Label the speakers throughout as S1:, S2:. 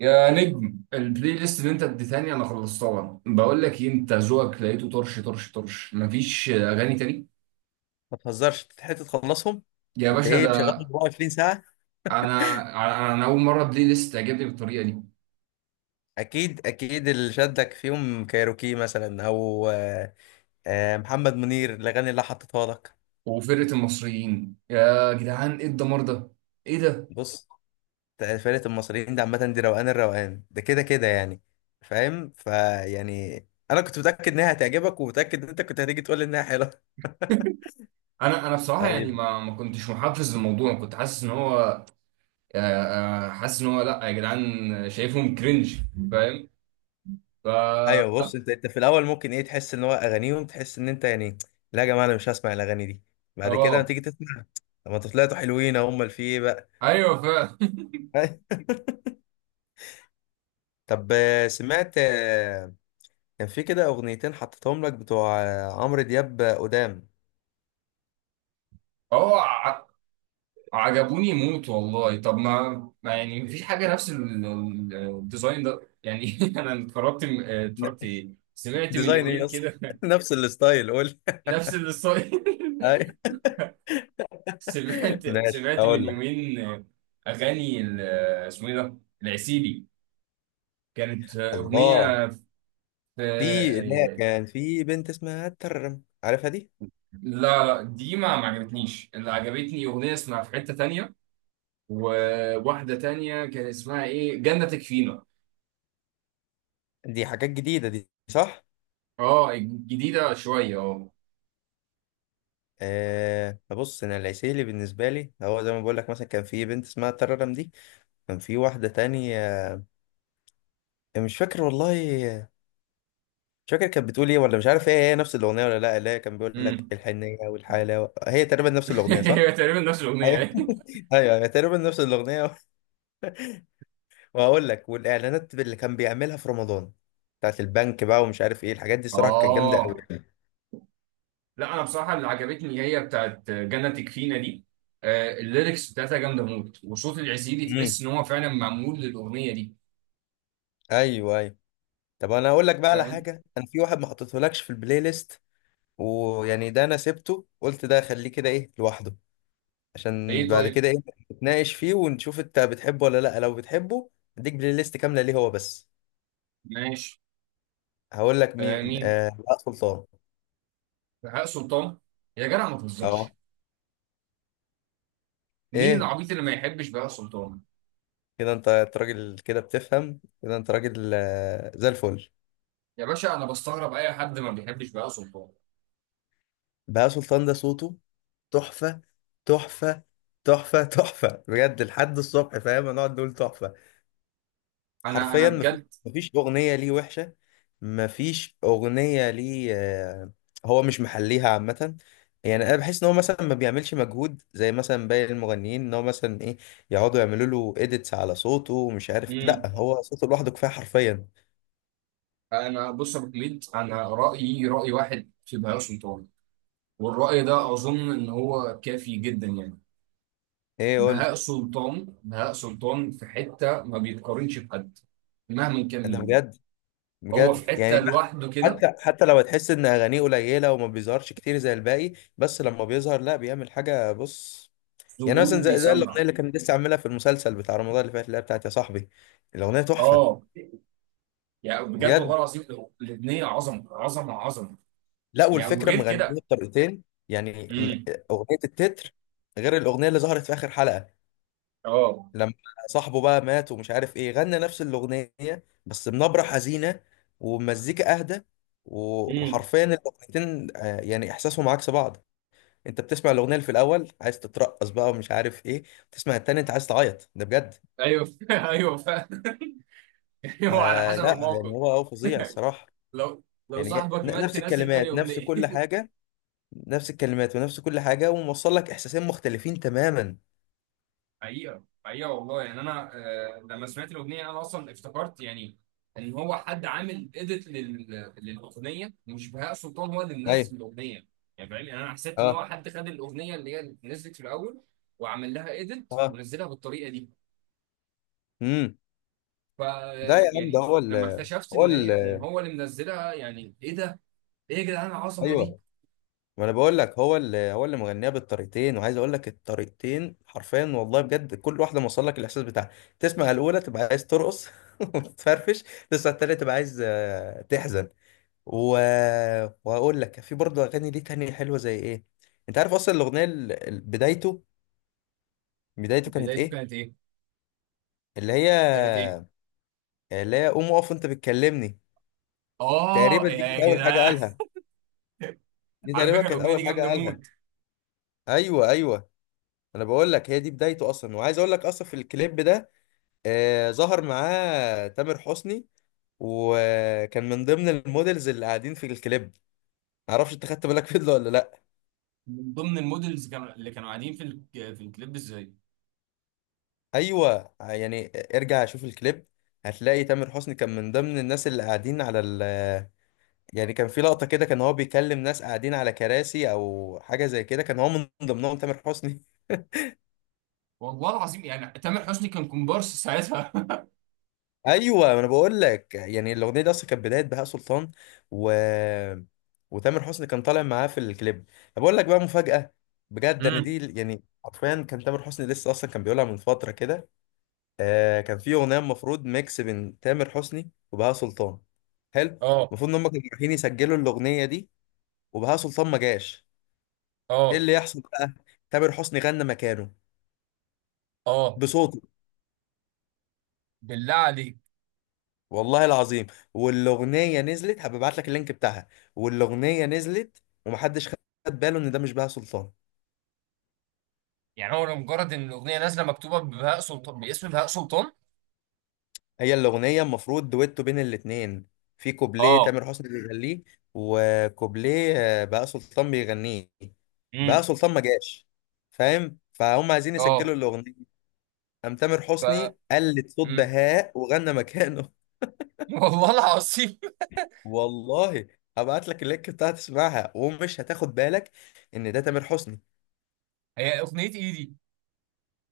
S1: يا نجم، البلاي ليست اللي انت اديتهاني انا خلصتها. بقول لك ايه، انت ذوقك لقيته طرش طرش طرش، مفيش اغاني تاني.
S2: ما تهزرش تتحت تخلصهم.
S1: يا
S2: انت
S1: باشا
S2: ايه
S1: ده.
S2: مشغلهم 24 ساعة؟
S1: انا انا اول مره بلاي ليست تعجبني بالطريقه دي.
S2: اكيد اللي شدك فيهم كايروكي مثلا او محمد منير الاغاني اللي حطيتها لك.
S1: وفرقه المصريين، يا جدعان ايه الدمار ده! ايه ده!
S2: بص، فرقة المصريين دي عامة دي روقان، الروقان ده كده كده يعني، فاهم انا كنت متأكد انها هتعجبك ومتأكد ان انت كنت هتيجي تقول لي انها حلوة.
S1: انا بصراحه يعني
S2: طيب.
S1: ما كنتش محفز للموضوع، كنت حاسس ان هو حاسس ان هو، لا يا جدعان. شايفهم كرنج، فاهم؟ ف
S2: ايوه بص، انت في الاول ممكن ايه تحس ان هو اغانيهم، تحس ان انت يعني لا يا جماعة انا مش هسمع الاغاني دي. بعد كده لما
S1: اه
S2: تيجي تسمع، طب ما انتوا طلعتوا حلوين، هم اللي في ايه بقى.
S1: ايوه فاهم.
S2: طب سمعت كان في كده اغنيتين حطيتهم لك بتوع عمرو دياب قدام.
S1: هو عجبوني موت والله. طب ما يعني مفيش حاجه نفس الديزاين ده يعني. انا اتفرجت،
S2: ن-
S1: اتفرجت ايه، سمعت من
S2: ديزاين
S1: يومين
S2: ايه اصلا؟
S1: كده.
S2: نفس الستايل قول.
S1: نفس الستايل.
S2: أي.
S1: سمعت
S2: ماشي
S1: سمعت من
S2: اقول لك.
S1: يومين اغاني اسمه ايه ده، العسيلي. كانت
S2: الله،
S1: اغنيه في
S2: في، لا، كان في بنت اسمها ترم عارفها دي؟
S1: لا، لا دي ما عجبتنيش، اللي عجبتني اغنيه اسمها في حته تانية. وواحده تانية كان اسمها ايه، جنة تكفينا.
S2: دي حاجات جديده دي صح.
S1: اه، جديده شويه.
S2: أه بص، انا العسيلي بالنسبه لي هو زي ما بقول لك مثلا، كان في بنت اسمها ترم دي، كان في واحده تانية، مش فاكر والله، مش فاكر كانت بتقول ايه ولا مش عارف، هي نفس الاغنيه ولا لا، كان بيقول
S1: اه،
S2: لك الحنيه والحاله، هي تقريبا نفس الاغنيه صح؟
S1: هي تقريبا نفس الاغنيه
S2: ايوه.
S1: يعني.
S2: ايوه أيوة، تقريبا نفس الاغنيه. وهقول لك والاعلانات اللي كان بيعملها في رمضان بتاعت البنك بقى ومش عارف ايه الحاجات دي، صراحه كانت جامده قوي.
S1: اه. لا انا بصراحه اللي عجبتني هي بتاعت جنة تكفينا دي. الليركس بتاعتها جامده موت، وصوت العزيزي تحس
S2: امم.
S1: ان هو فعلا معمول للاغنيه دي.
S2: ايوه ايوه. طب انا هقول لك بقى على
S1: فاهم.
S2: حاجه، انا في واحد ما حطيتهولكش في البلاي ليست، ويعني ده انا سبته قلت ده خليه كده ايه لوحده، عشان
S1: ايه
S2: بعد
S1: طيب.
S2: كده ايه نتناقش فيه ونشوف انت بتحبه ولا لا، لو بتحبه اديك بلاي ليست كامله ليه هو بس.
S1: ماشي.
S2: هقول لك
S1: آه،
S2: مين،
S1: مين؟
S2: آه لا سلطان.
S1: بهاء سلطان. يا جدع ما
S2: اه.
S1: تهزرش. مين
S2: ايه،
S1: العبيط اللي ما يحبش بهاء سلطان؟
S2: كده انت راجل كده بتفهم كده، انت راجل آه زي الفل.
S1: يا باشا، انا بستغرب اي حد ما بيحبش بهاء سلطان.
S2: بهاء سلطان ده صوته تحفة، تحفة، تحفة بجد، لحد الصبح فاهم هنقعد نقول تحفة.
S1: انا
S2: حرفيا مفيش،
S1: بجد.
S2: مفيش اغنيه ليه وحشه، مفيش اغنيه ليه هو مش محليها عامه. يعني انا بحس ان هو مثلا ما بيعملش مجهود زي مثلا باقي المغنيين، ان هو مثلا ايه يقعدوا يعملوا له اديتس على صوته ومش عارف، لا
S1: مم.
S2: هو صوته لوحده كفايه حرفيا.
S1: انا، بص يا ابو حميد، انا رايي راي واحد في بهاء سلطان. والرأي ده أظن إن هو كافي جدا يعني.
S2: ايه قول.
S1: بهاء سلطان، بهاء سلطان في حتة ما بيتقارنش بحد، مهما كان
S2: ده
S1: مين.
S2: بجد،
S1: هو
S2: بجد
S1: في حتة
S2: يعني.
S1: لوحده كده.
S2: حتى، حتى لو تحس ان اغانيه قليله وما بيظهرش كتير زي الباقي، بس لما بيظهر لا بيعمل حاجه. بص، يعني
S1: ظهوره
S2: مثلا زي
S1: بيسمع.
S2: الاغنيه اللي كان لسه عاملها في المسلسل بتاع رمضان اللي فات، اللي هي بتاعت يا صاحبي، الاغنيه تحفه
S1: آه، يعني بجد والله
S2: بجد.
S1: العظيم. الأغنية عظمة عظمة عظمة.
S2: لا،
S1: يعني
S2: والفكره
S1: وغير
S2: مغنيه
S1: كده.
S2: بطريقتين، يعني
S1: امم.
S2: اغنيه التتر، غير الاغنيه اللي ظهرت في اخر حلقه
S1: آه.
S2: لما صاحبه بقى مات ومش عارف ايه، غنى نفس الاغنيه بس بنبره حزينه ومزيكا اهدى.
S1: امم.
S2: وحرفيا الاغنيتين يعني احساسهم عكس بعض. انت بتسمع الاغنيه اللي في الاول عايز تترقص بقى ومش عارف ايه، تسمع التاني انت عايز تعيط. ده بجد،
S1: أيوه، أيوه فعلا. أيوه، على حسب
S2: فلا يعني
S1: الموقف.
S2: هو فظيع الصراحه.
S1: لو،
S2: يعني
S1: صاحبك مات
S2: نفس
S1: تنزل تاني
S2: الكلمات نفس
S1: أغنية.
S2: كل حاجة، نفس الكلمات ونفس كل حاجة وموصل لك إحساسين مختلفين تماما.
S1: حقيقة حقيقة والله، يعني أنا لما سمعت الأغنية أنا أصلا افتكرت يعني إن هو حد عامل إيديت للأغنية، مش بهاء سلطان هو اللي
S2: ايوه.
S1: منزل الأغنية. يعني فاهم، يعني أنا حسيت إن
S2: اه.
S1: هو حد خد الأغنية اللي هي نزلت في الأول وعمل لها إيديت
S2: اه.
S1: ونزلها بالطريقة دي.
S2: امم.
S1: ف
S2: ده يا عم ده
S1: يعني
S2: هو ال،
S1: لما اكتشفت
S2: هو ال،
S1: إن هو اللي منزلها، يعني إيه ده؟ إيه يا جدعان العظمة دي؟
S2: ايوه ما انا بقول لك هو ال، هو اللي مغنيها بالطريقتين، وعايز اقول لك الطريقتين حرفيا والله بجد، كل واحده موصل لك الاحساس بتاعها. تسمع الاولى تبقى عايز ترقص، وتفرفش. تسمع التانيه تبقى عايز تحزن و... وهقول لك في برضه اغاني ليه تانية حلوه زي ايه. انت عارف اصلا الاغنيه بدايته، بدايته كانت
S1: بدايته
S2: ايه؟
S1: كانت إيه؟
S2: اللي هي،
S1: كانت إيه؟
S2: اللي هي قوم اقف انت بتكلمني.
S1: آه
S2: تقريبا دي
S1: يا
S2: كانت اول حاجه
S1: جدعان.
S2: قالها، دي
S1: على
S2: تقريبا
S1: فكرة،
S2: كانت
S1: الأغنية دي
S2: اول حاجه
S1: جامدة موت.
S2: قالها. ايوه ايوه، انا بقول لك هي دي بدايته اصلا. وعايز اقول لك اصلا في الكليب ده آه ظهر معاه تامر حسني، وكان من ضمن المودلز اللي قاعدين في الكليب. معرفش انت خدت بالك فيديو ولا لا.
S1: من ضمن المودلز كانوا اللي كانوا قاعدين في في الكليب ازاي؟
S2: ايوه يعني ارجع شوف الكليب، هتلاقي تامر حسني كان من ضمن الناس اللي قاعدين على ال، يعني كان في لقطة كده كان هو بيكلم ناس قاعدين على كراسي او حاجة زي كده، كان هو من ضمنهم تامر حسني.
S1: والله العظيم، يعني تامر حسني كان كومبارس ساعتها.
S2: ايوه ما انا بقول لك، يعني الاغنية دي اصلا كانت بداية بهاء سلطان، و، وتامر حسني كان طالع معاه في الكليب. طب اقول لك بقى مفاجأة، بجد انا
S1: امم.
S2: دي يعني حرفيا، كان تامر حسني لسه اصلا كان بيقولها من فترة كده. آه كان في اغنية المفروض ميكس بين تامر حسني وبهاء سلطان. حلو.
S1: اه.
S2: المفروض ان هم كانوا رايحين يسجلوا الاغنية دي وبهاء سلطان ما جاش. ايه
S1: اه.
S2: اللي يحصل بقى، تامر حسني غنى مكانه
S1: اه.
S2: بصوته.
S1: بالله عليك.
S2: والله العظيم، والاغنيه نزلت، هبعت لك اللينك بتاعها، والاغنيه نزلت ومحدش خد باله ان ده مش بهاء سلطان.
S1: يعني هو لمجرد ان الاغنيه نازله مكتوبه ببهاء سلطان، باسم بهاء سلطان.
S2: هي الاغنيه المفروض دويتو بين الاتنين، في كوبليه
S1: اه.
S2: تامر حسني بيغنيه وكوبليه بهاء سلطان بيغنيه. بهاء
S1: امم.
S2: سلطان ما جاش، فاهم، فهم عايزين
S1: اه.
S2: يسجلوا الاغنيه، قام تامر
S1: ف
S2: حسني قلد صوت
S1: مم.
S2: بهاء وغنى مكانه.
S1: والله العظيم.
S2: والله. هبعت لك اللينك بتاعها تسمعها ومش هتاخد بالك ان ده تامر حسني.
S1: هي اغنيه ايه دي؟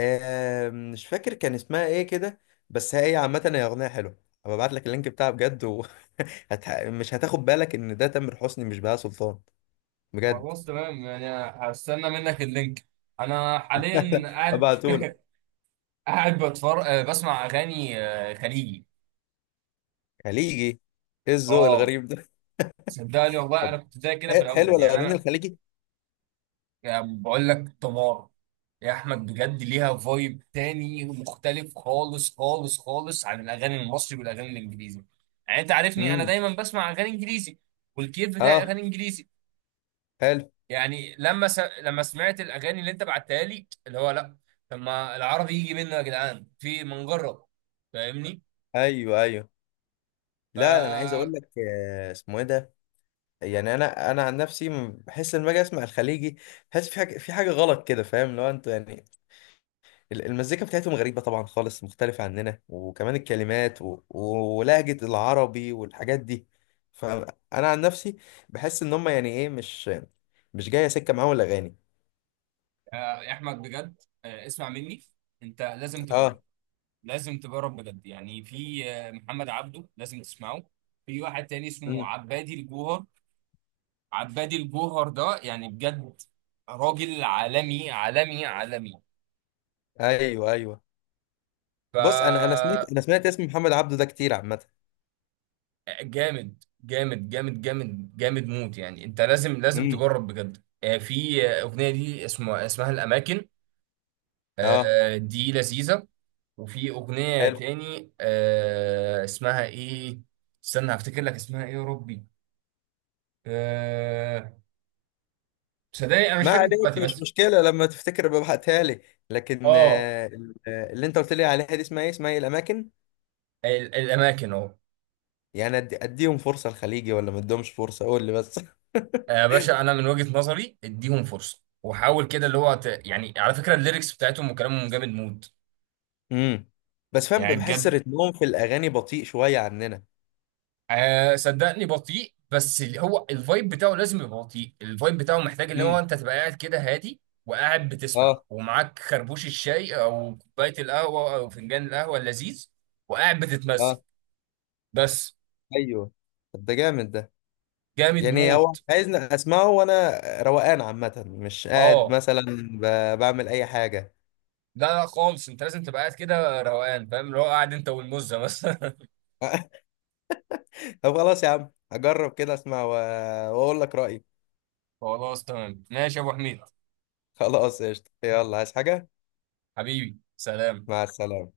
S2: آه مش فاكر كان اسمها ايه كده، بس هي عامة هي أغنية حلوة. هبعت لك اللينك بتاعها بجد وهت... مش هتاخد بالك إن ده تامر حسني مش بهاء سلطان، بجد.
S1: خلاص تمام يعني. هستنى منك اللينك. انا حاليا قاعد،
S2: هبعته لك.
S1: قاعد بتفرج بسمع اغاني خليجي.
S2: خليجي، ايه الذوق
S1: اه،
S2: الغريب ده.
S1: صدقني والله
S2: طب،
S1: انا كنت زي كده في
S2: حلوة
S1: الاول يعني
S2: الأغاني
S1: انا.
S2: الخليجي.
S1: يعني بقول لك تمار، يا احمد بجد، ليها فايب تاني مختلف خالص خالص خالص عن الاغاني المصري والاغاني الانجليزي. يعني انت عارفني، انا
S2: امم.
S1: دايما بسمع اغاني انجليزي. والكيف بتاعي
S2: اه.
S1: اغاني انجليزي.
S2: حلو.
S1: يعني لما سمعت الاغاني اللي انت بعتها لي اللي هو لا. طب ما العربي يجي منه يا جدعان، في ما نجرب. فاهمني؟
S2: ايوه ايوه،
S1: ف
S2: لا انا عايز اقول
S1: آه،
S2: لك اسمه ايه ده. يعني انا عن نفسي بحس ان باجي اسمع الخليجي بحس في حاجه، في حاجه غلط كده فاهم، لو انت يعني المزيكا بتاعتهم غريبة طبعا خالص، مختلفة عننا وكمان الكلمات و... ولهجة العربي والحاجات دي. فأنا عن نفسي بحس إن هم يعني إيه، مش مش جاية سكة معاهم الأغاني.
S1: يا احمد بجد، اسمع مني. انت لازم تجرب.
S2: آه.
S1: لازم تجرب بجد. يعني في محمد عبده، لازم تسمعه. في واحد تاني اسمه
S2: مم.
S1: عبادي الجوهر. عبادي الجوهر ده يعني بجد، راجل عالمي عالمي عالمي.
S2: أيوه أيوه،
S1: ف
S2: بص أنا سمعت، أنا سمعت اسم محمد عبده ده كتير عامة.
S1: جامد جامد جامد جامد جامد موت، يعني انت لازم
S2: امم.
S1: تجرب بجد. في اغنيه دي اسمها، الاماكن.
S2: آه.
S1: دي لذيذه. وفي اغنيه
S2: حلو.
S1: تاني اسمها ايه، استنى هفتكر لك اسمها ايه يا ربي. آه، صدقني انا مش
S2: ما
S1: فاكر
S2: علينا،
S1: دلوقتي
S2: مش
S1: بس.
S2: مشكلة، لما تفتكر ببعتها لي. لكن
S1: اه،
S2: اللي أنت قلت لي عليها دي اسمها إيه، اسمها إيه، الأماكن.
S1: الاماكن اهو.
S2: يعني أديهم فرصة الخليجي ولا ما أديهمش فرصة قول لي بس.
S1: يا باشا انا من وجهة نظري اديهم فرصه وحاول كده اللي هو يعني على فكره الليركس بتاعتهم وكلامهم جامد مود.
S2: امم. بس فاهم
S1: يعني
S2: بحس
S1: بجد.
S2: رتمهم في الاغاني بطيء شويه عننا.
S1: آه، صدقني بطيء. بس هو الفايب بتاعه لازم يبقى بطيء. الفايب بتاعه محتاج اللي هو
S2: امم.
S1: انت تبقى قاعد كده هادي وقاعد بتسمع
S2: اه.
S1: ومعاك خربوش الشاي او كوبايه القهوه او فنجان القهوه اللذيذ وقاعد بتتمزج
S2: اه.
S1: بس.
S2: ايوه. طب ده جامد ده،
S1: جامد
S2: يعني هو
S1: موت.
S2: عايزني اسمعه وانا روقان عامه مش قاعد
S1: اه.
S2: مثلا بعمل اي حاجه.
S1: لا، لا خالص، انت لازم تبقى قاعد كده روقان. فاهم؟ اللي هو قاعد انت والمزه مثلا.
S2: طب خلاص يا عم هجرب كده اسمع واقول لك رايي.
S1: خلاص تمام ماشي يا ابو حميد.
S2: خلاص قشطه، يلا عايز حاجه.
S1: حبيبي سلام.
S2: مع السلامه.